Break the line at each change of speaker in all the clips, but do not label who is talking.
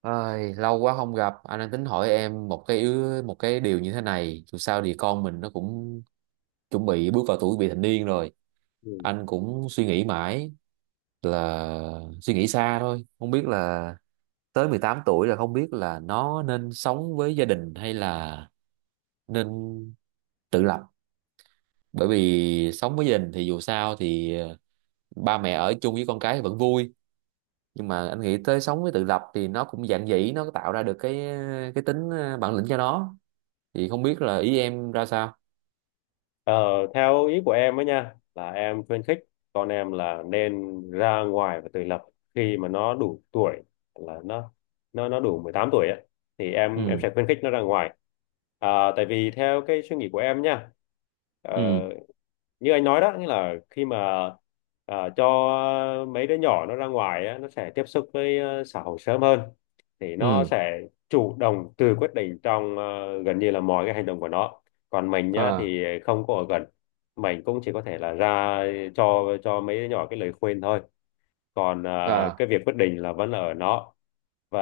Ai, lâu quá không gặp, anh đang tính hỏi em một cái điều như thế này, dù sao thì con mình nó cũng chuẩn bị bước vào tuổi vị thành niên rồi.
Ừ.
Anh cũng suy nghĩ mãi, là suy nghĩ xa thôi, không biết là tới 18 tuổi là không biết là nó nên sống với gia đình hay là nên tự lập. Bởi vì sống với gia đình thì dù sao thì ba mẹ ở chung với con cái thì vẫn vui, nhưng mà anh nghĩ tới sống với tự lập thì nó cũng dạn dĩ, nó tạo ra được cái tính bản lĩnh cho nó, thì không biết là ý em ra sao?
Ờ, theo ý của em ấy nha là em khuyến khích con em là nên ra ngoài và tự lập khi mà nó đủ tuổi, là nó đủ 18 tuổi ấy, thì em
Ừ.
sẽ khuyến khích nó ra ngoài, à, tại vì theo cái suy nghĩ của em nha, ờ,
Ừ.
như anh nói đó, nghĩa là khi mà à, cho mấy đứa nhỏ nó ra ngoài á, nó sẽ tiếp xúc với xã hội sớm hơn, thì nó
Ừ.
sẽ chủ động tự quyết định trong gần như là mọi cái hành động của nó. Còn mình nhá
À.
thì không có ở gần, mình cũng chỉ có thể là ra cho mấy đứa nhỏ cái lời khuyên thôi, còn à,
À.
cái việc quyết định là vẫn là ở nó, và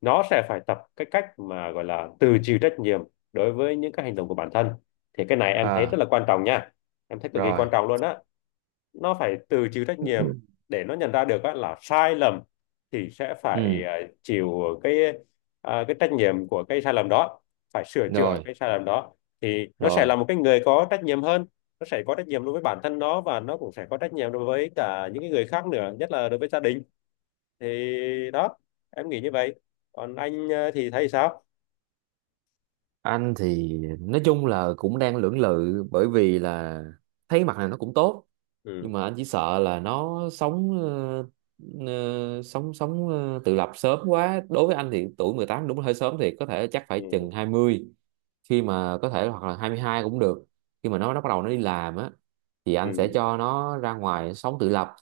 nó sẽ phải tập cái cách mà gọi là tự chịu trách nhiệm đối với những cái hành động của bản thân. Thì cái này em thấy rất
À.
là quan trọng nha, em thấy cực kỳ quan
Rồi.
trọng luôn á. Nó phải tự chịu trách nhiệm để nó nhận ra được á, là sai lầm thì sẽ phải
Ừ.
à, chịu cái à, cái trách nhiệm của cái sai lầm đó, phải sửa chữa
Rồi.
cái sai lầm đó thì nó sẽ
Rồi.
là một cái người có trách nhiệm hơn. Nó sẽ có trách nhiệm đối với bản thân nó và nó cũng sẽ có trách nhiệm đối với cả những cái người khác nữa, nhất là đối với gia đình. Thì đó, em nghĩ như vậy. Còn anh à, thì thấy sao?
Anh thì nói chung là cũng đang lưỡng lự bởi vì là thấy mặt này nó cũng tốt,
Ừ.
nhưng mà anh chỉ sợ là nó sống ờ, ờ, sống sống ờ, tự lập sớm quá. Đối với anh thì tuổi 18 đúng là hơi sớm, thì có thể chắc phải
Ừ.
chừng 20, khi mà có thể, hoặc là 22 cũng được, khi mà nó bắt đầu nó đi làm á, thì
Ừ.
anh sẽ cho nó ra ngoài sống tự lập.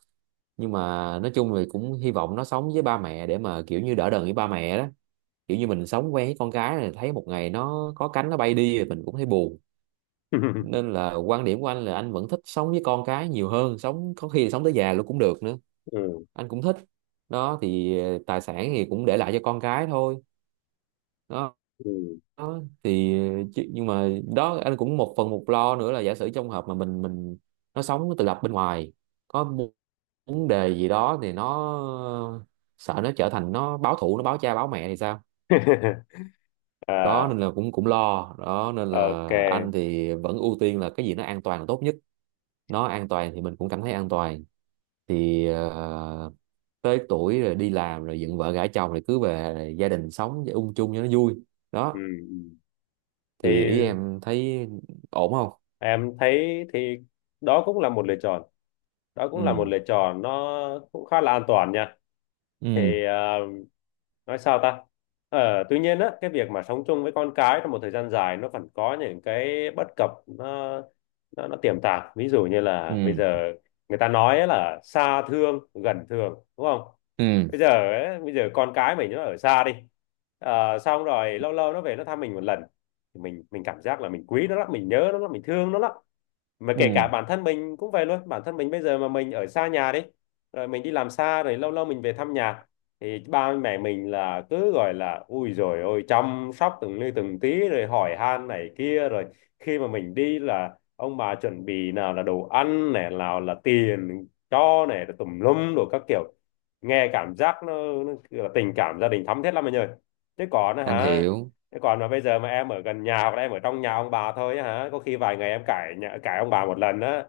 Nhưng mà nói chung thì cũng hy vọng nó sống với ba mẹ để mà kiểu như đỡ đần với ba mẹ đó, kiểu như mình sống quen với con cái này, thấy một ngày nó có cánh nó bay đi thì mình cũng thấy buồn. Nên là quan điểm của anh là anh vẫn thích sống với con cái nhiều hơn, sống có khi là sống tới già luôn cũng được nữa,
Ừ.
anh cũng thích đó. Thì tài sản thì cũng để lại cho con cái thôi đó.
Ừ.
Đó thì, chứ, nhưng mà đó, anh cũng một phần một lo nữa là giả sử trong hợp mà mình nó sống tự lập bên ngoài có vấn đề gì đó thì nó, sợ nó trở thành, nó báo thù, nó báo cha báo mẹ thì sao. Đó
À,
nên là cũng cũng lo. Đó nên
ok.
là anh thì vẫn ưu tiên là cái gì nó an toàn là tốt nhất, nó an toàn thì mình cũng cảm thấy an toàn. Thì tới tuổi rồi đi làm rồi dựng vợ gả chồng rồi cứ về, rồi gia đình sống ung chung cho nó vui
Ừ.
đó.
Ừ.
Thì ý
Thì
em thấy ổn không?
em thấy thì đó cũng là một lựa chọn. Đó cũng là một
Ừ.
lựa chọn, nó cũng khá là an toàn nha.
Ừ.
Thì nói sao ta? Ờ, tuy nhiên á, cái việc mà sống chung với con cái trong một thời gian dài nó vẫn có những cái bất cập, nó tiềm tàng. Ví dụ như
Ừ.
là bây giờ người ta nói ấy là xa thương, gần thương, đúng không?
Ừ.
Bây giờ ấy, bây giờ con cái mình nó ở xa đi. Ờ, xong rồi lâu lâu nó về nó thăm mình một lần. Thì mình cảm giác là mình quý nó lắm, mình nhớ nó lắm, mình thương nó lắm, mà kể cả
Ừ.
bản thân mình cũng vậy luôn, bản thân mình bây giờ mà mình ở xa nhà đi, rồi mình đi làm xa rồi lâu lâu mình về thăm nhà, thì ba mẹ mình là cứ gọi là ui rồi ôi chăm sóc từng ly từng tí rồi hỏi han này kia, rồi khi mà mình đi là ông bà chuẩn bị nào là đồ ăn này nào là tiền cho này rồi tùm lum đồ các kiểu, nghe cảm giác nó kiểu là tình cảm gia đình thắm thiết lắm anh ơi, chứ còn á
Anh
hả.
hiểu.
Thế còn mà bây giờ mà em ở gần nhà hoặc là em ở trong nhà ông bà thôi á hả, có khi vài ngày em cãi nhà, cãi ông bà một lần á.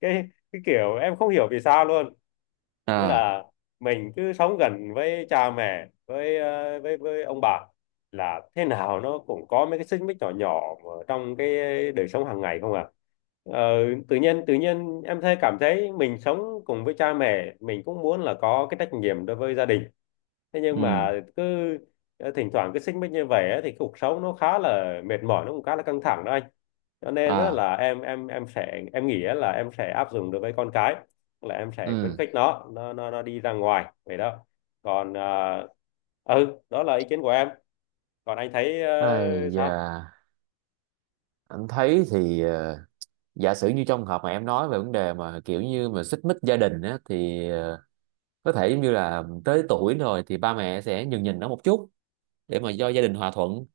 Cái kiểu em không hiểu vì sao luôn. Nghĩa
À.
là mình cứ sống gần với cha mẹ, với ờ, với ông bà là thế nào nó cũng có mấy cái xích mích nhỏ nhỏ mà trong cái đời sống hàng ngày không à. Ờ, tự nhiên em thấy cảm thấy mình sống cùng với cha mẹ, mình cũng muốn là có cái trách nhiệm đối với gia đình, thế nhưng
Ừ.
mà cứ thỉnh thoảng cứ xích mích như vậy á, thì cuộc sống nó khá là mệt mỏi, nó cũng khá là căng thẳng đó anh. Cho nên á
À.
là em sẽ em nghĩ á là em sẽ áp dụng đối với con cái, là em sẽ khuyến
Ừ.
khích nó đi ra ngoài vậy đó. Còn đó là ý kiến của em, còn anh thấy
Ai
sao?
da, anh thấy thì giả sử như trong trường hợp mà em nói về vấn đề mà kiểu như mà xích mích gia đình á, thì có thể giống như là tới tuổi rồi thì ba mẹ sẽ nhường nhịn nó một chút để mà do gia đình hòa thuận,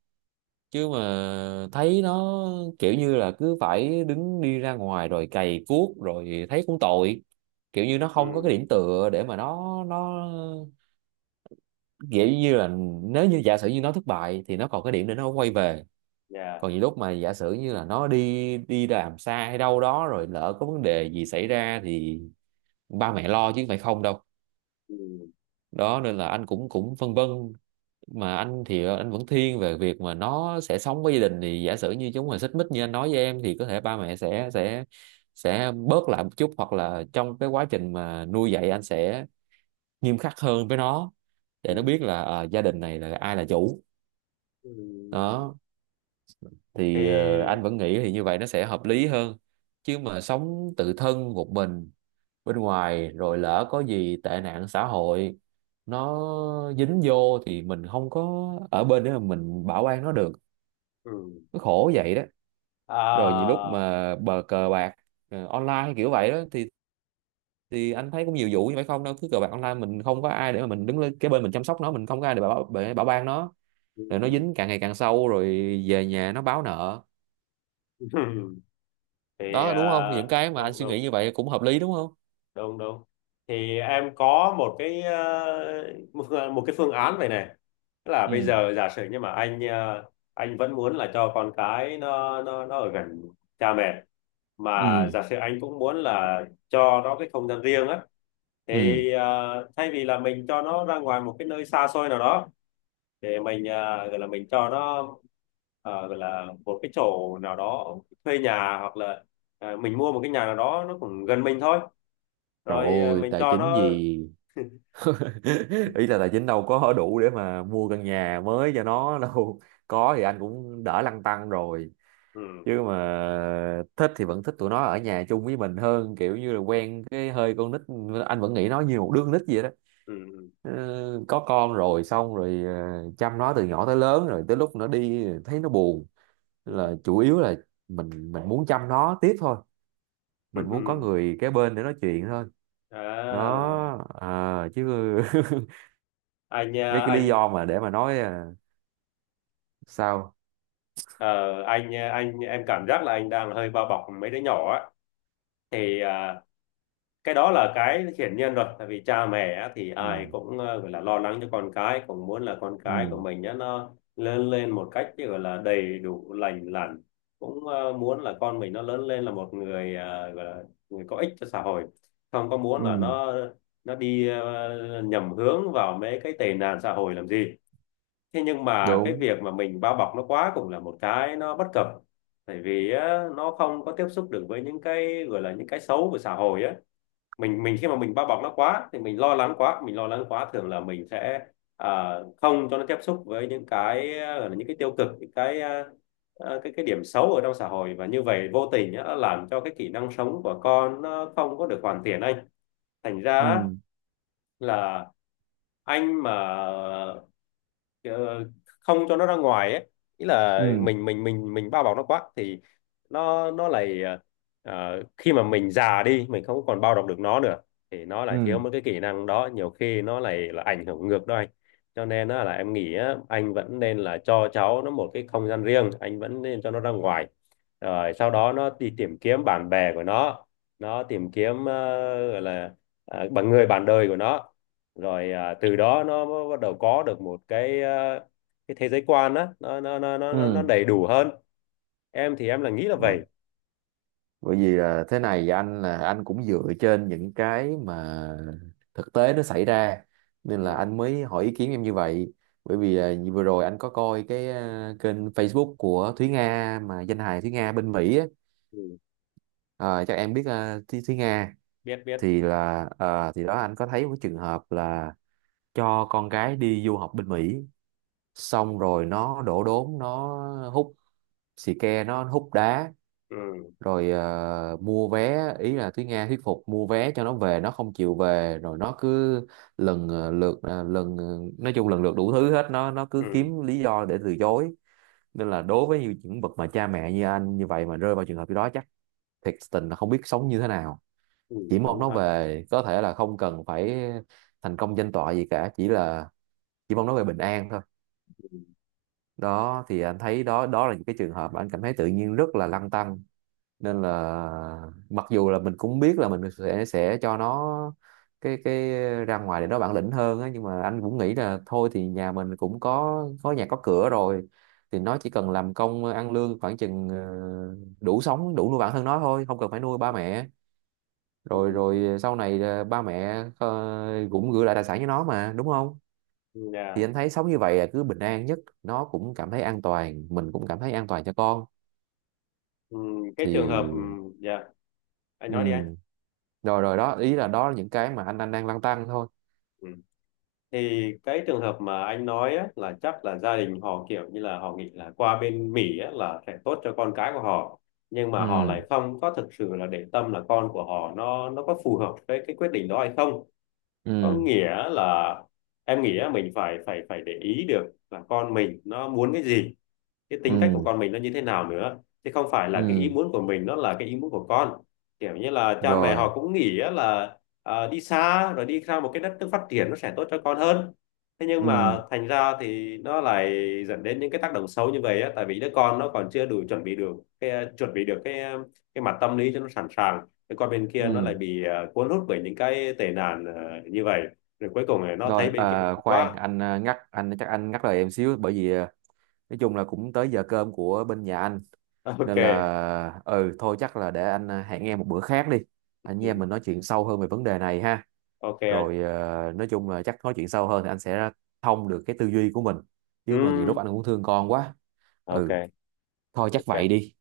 chứ mà thấy nó kiểu như là cứ phải đứng đi ra ngoài rồi cày cuốc rồi thấy cũng tội, kiểu như nó
Ừ.
không có cái điểm tựa để mà nó kiểu như là, nếu như giả sử như nó thất bại thì nó còn cái điểm để nó quay về.
Dạ.
Còn những lúc mà giả sử như là nó đi đi làm xa hay đâu đó rồi lỡ có vấn đề gì xảy ra thì ba mẹ lo chứ không phải không đâu.
Ừ.
Đó nên là anh cũng cũng phân vân, mà anh thì anh vẫn thiên về việc mà nó sẽ sống với gia đình, thì giả sử như chúng mà xích mích như anh nói với em thì có thể ba mẹ sẽ bớt lại một chút, hoặc là trong cái quá trình mà nuôi dạy anh sẽ nghiêm khắc hơn với nó, để
Ừ.
nó biết là gia đình này là ai là chủ
Ừ.
đó. Thì
Thì.
anh vẫn nghĩ thì như vậy nó sẽ hợp lý hơn, chứ mà sống tự thân một mình bên ngoài rồi lỡ có gì tệ nạn xã hội nó dính vô thì mình không có ở bên để mà mình bảo an nó được,
Ừ.
nó khổ vậy đó. Rồi nhiều lúc
À.
mà cờ bạc online kiểu vậy đó, thì anh thấy cũng nhiều vụ như vậy không đâu, cứ cờ bạc online mình không có ai để mà mình đứng lên cái bên mình chăm sóc nó, mình không có ai để bảo ban nó,
Ừ.
rồi nó dính càng ngày càng sâu, rồi về nhà nó báo nợ
Ừ. Thì
đó.
à,
Đúng không, những cái mà anh
đúng,
suy nghĩ
đúng,
như vậy cũng hợp lý đúng không?
đúng, đúng. Thì em có một cái ờ, một một cái phương án vậy này, tức là bây
Ừ.
giờ giả sử nhưng mà anh vẫn muốn là cho con cái nó ở gần cha mẹ, mà
Ừ.
giả sử anh cũng muốn là cho nó cái không gian riêng á,
Ừ.
thì thay vì là mình cho nó ra ngoài một cái nơi xa xôi nào đó, để mình gọi là mình cho nó gọi là một cái chỗ nào đó thuê nhà, hoặc là mình mua một cái nhà nào đó nó cũng gần mình thôi,
Trời
rồi
ơi
mình
tài
cho
chính
nó.
gì ý là tài chính đâu có đủ để mà mua căn nhà mới cho nó đâu, có thì anh cũng đỡ lăn tăn rồi.
Ừ.
Chứ mà thích thì vẫn thích tụi nó ở nhà chung với mình hơn, kiểu như là quen cái hơi con nít, anh vẫn nghĩ nó như một đứa con nít vậy đó.
Ừ.
Ờ, có con rồi, xong rồi chăm nó từ nhỏ tới lớn, rồi tới lúc nó đi thấy nó buồn. Nên là
Ừ.
chủ yếu là mình muốn chăm nó tiếp thôi, mình muốn có
Ừ.
người kế bên để nói chuyện thôi
À,
đó à, chứ
anh
mấy
à,
cái lý
anh
do mà để mà nói à, sao?
ờ, anh em cảm giác là anh đang hơi bao bọc mấy đứa nhỏ á, thì à, cái đó là cái hiển nhiên rồi, tại vì cha mẹ á, thì ai
Ừ.
cũng gọi là lo lắng cho con cái, cũng muốn là con cái của
Ừ.
mình á, nó lớn lên một cách gọi là đầy đủ lành lặn, cũng muốn là con mình nó lớn lên là một người gọi là người có ích cho xã hội, không có muốn
Ừ.
là nó đi nhầm hướng vào mấy cái tệ nạn xã hội làm gì. Thế nhưng mà cái
Đúng.
việc mà mình bao bọc nó quá cũng là một cái nó bất cập, tại vì á, nó không có tiếp xúc được với những cái gọi là những cái xấu của xã hội á. Mình khi mà mình bao bọc nó quá thì mình lo lắng quá, mình lo lắng quá thường là mình sẽ à, không cho nó tiếp xúc với những cái à, gọi là những cái tiêu cực, những cái điểm xấu ở trong xã hội, và như vậy vô tình á, nó làm cho cái kỹ năng sống của con nó không có được hoàn thiện anh. Thành ra
Ừ.
á, là anh mà ờ, không cho nó ra ngoài ấy, ý là
Ừ.
mình bao bọc nó quá thì nó lại khi mà mình già đi mình không còn bao bọc được nó nữa, thì nó lại thiếu
Ừ.
mất cái kỹ năng đó, nhiều khi nó lại là ảnh hưởng ngược đó anh. Cho nên á là em nghĩ á, anh vẫn nên là cho cháu nó một cái không gian riêng, anh vẫn nên cho nó ra ngoài rồi sau đó nó đi tìm kiếm bạn bè của nó tìm kiếm gọi là bằng người bạn đời của nó, rồi à, từ đó nó bắt đầu có được một cái à, cái thế giới quan á, nó
Ừ.
đầy đủ hơn. Em thì em là nghĩ là
bởi
vậy.
bởi vì là thế này, anh cũng dựa trên những cái mà thực tế nó xảy ra, nên là
Ừ,
anh mới hỏi ý kiến em như vậy. Bởi vì như vừa rồi anh có coi cái kênh Facebook của Thúy Nga, mà danh hài Thúy Nga bên Mỹ á.
ừ,
Ờ, chắc em biết à, Thúy Nga.
biết biết,
Thì là à, thì đó anh có thấy một trường hợp là cho con gái đi du học bên Mỹ, xong rồi nó đổ đốn, nó hút xì ke, nó hút đá.
ừ,
Rồi mua vé, ý là Thúy Nga thuyết phục mua vé cho nó về, nó không chịu về, rồi nó cứ lần ờ, lượt ờ, lần ờ, nói chung lần lượt đủ thứ hết, nó cứ
ừ,
kiếm lý do để từ chối. Nên là đối với những bậc mà cha mẹ như anh như vậy mà rơi vào trường hợp như đó, chắc thiệt tình là không biết sống như thế nào,
ừ,
chỉ mong
đúng
nó
ha.
về, có thể là không cần phải thành công danh tọa gì cả, chỉ mong nó về bình an thôi. Đó thì anh thấy đó, đó là những cái trường hợp mà anh cảm thấy tự nhiên rất là lăn tăn. Nên là mặc dù là mình cũng biết là mình sẽ cho nó cái ra ngoài để nó bản lĩnh hơn á, nhưng mà anh cũng nghĩ là thôi thì nhà mình cũng có nhà có cửa rồi, thì nó chỉ cần làm công ăn lương khoảng chừng đủ sống đủ nuôi bản thân nó thôi, không cần phải nuôi ba mẹ.
Ừ,
rồi
ừ, ừ.
rồi sau này ba mẹ cũng gửi lại tài sản cho nó mà, đúng không?
Ừ,
Thì
dạ.
anh thấy sống như vậy là cứ bình an nhất, nó cũng cảm thấy an toàn, mình cũng cảm thấy an toàn cho con.
Ừ, cái trường hợp ừ,
Thì
dạ, anh nói đi anh.
ừ. Rồi, rồi đó, ý là đó là những cái mà anh đang lăn tăn thôi.
Ừ. Thì cái trường hợp mà anh nói á, là chắc là gia đình họ kiểu như là họ nghĩ là qua bên Mỹ á, là sẽ tốt cho con cái của họ, nhưng mà họ
Ừ.
lại không có thực sự là để tâm là con của họ nó có phù hợp với cái quyết định đó hay không, có
Ừ.
nghĩa là em nghĩ á, mình phải phải phải để ý được là con mình nó muốn cái gì, cái tính cách của
Ừ.
con mình nó như thế nào nữa, chứ không phải là cái ý
Ừ.
muốn của mình nó là cái ý muốn của con. Kiểu như là cha mẹ
Rồi.
họ cũng nghĩ á là à, đi xa rồi đi ra một cái đất nước phát triển nó sẽ tốt cho con hơn, thế nhưng
Ừ.
mà thành ra thì nó lại dẫn đến những cái tác động xấu như vậy á, tại vì đứa con nó còn chưa đủ chuẩn bị được cái cái mặt tâm lý cho nó sẵn sàng, cái con bên kia nó lại
Ừ.
bị cuốn hút bởi những cái tệ nạn như vậy, rồi cuối cùng là nó
Rồi.
thấy bên kia
À, khoan
quá.
anh ngắt, anh chắc anh ngắt lời em xíu, bởi vì nói chung là cũng tới giờ cơm của bên nhà anh,
Ok.
nên là ừ thôi chắc là để anh hẹn em một bữa khác đi, anh với em
Ừ.
mình nói chuyện sâu hơn về vấn đề này ha.
Ok.
Rồi nói chung là chắc nói chuyện sâu hơn thì anh sẽ thông được cái tư duy của mình,
Ừ.
chứ mà nhiều lúc anh cũng thương con quá.
Ok,
Ừ thôi chắc vậy
ok
đi.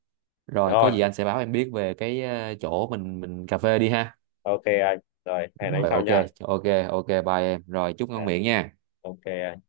Rồi có
rồi.
gì anh sẽ báo em biết về cái chỗ mình cà phê đi ha.
Ok anh. Rồi, hẹn anh
Rồi.
sau
Ok.
nha.
Ok. Ok bye em. Rồi chúc
Dạ,
ngon miệng nha.
ok anh.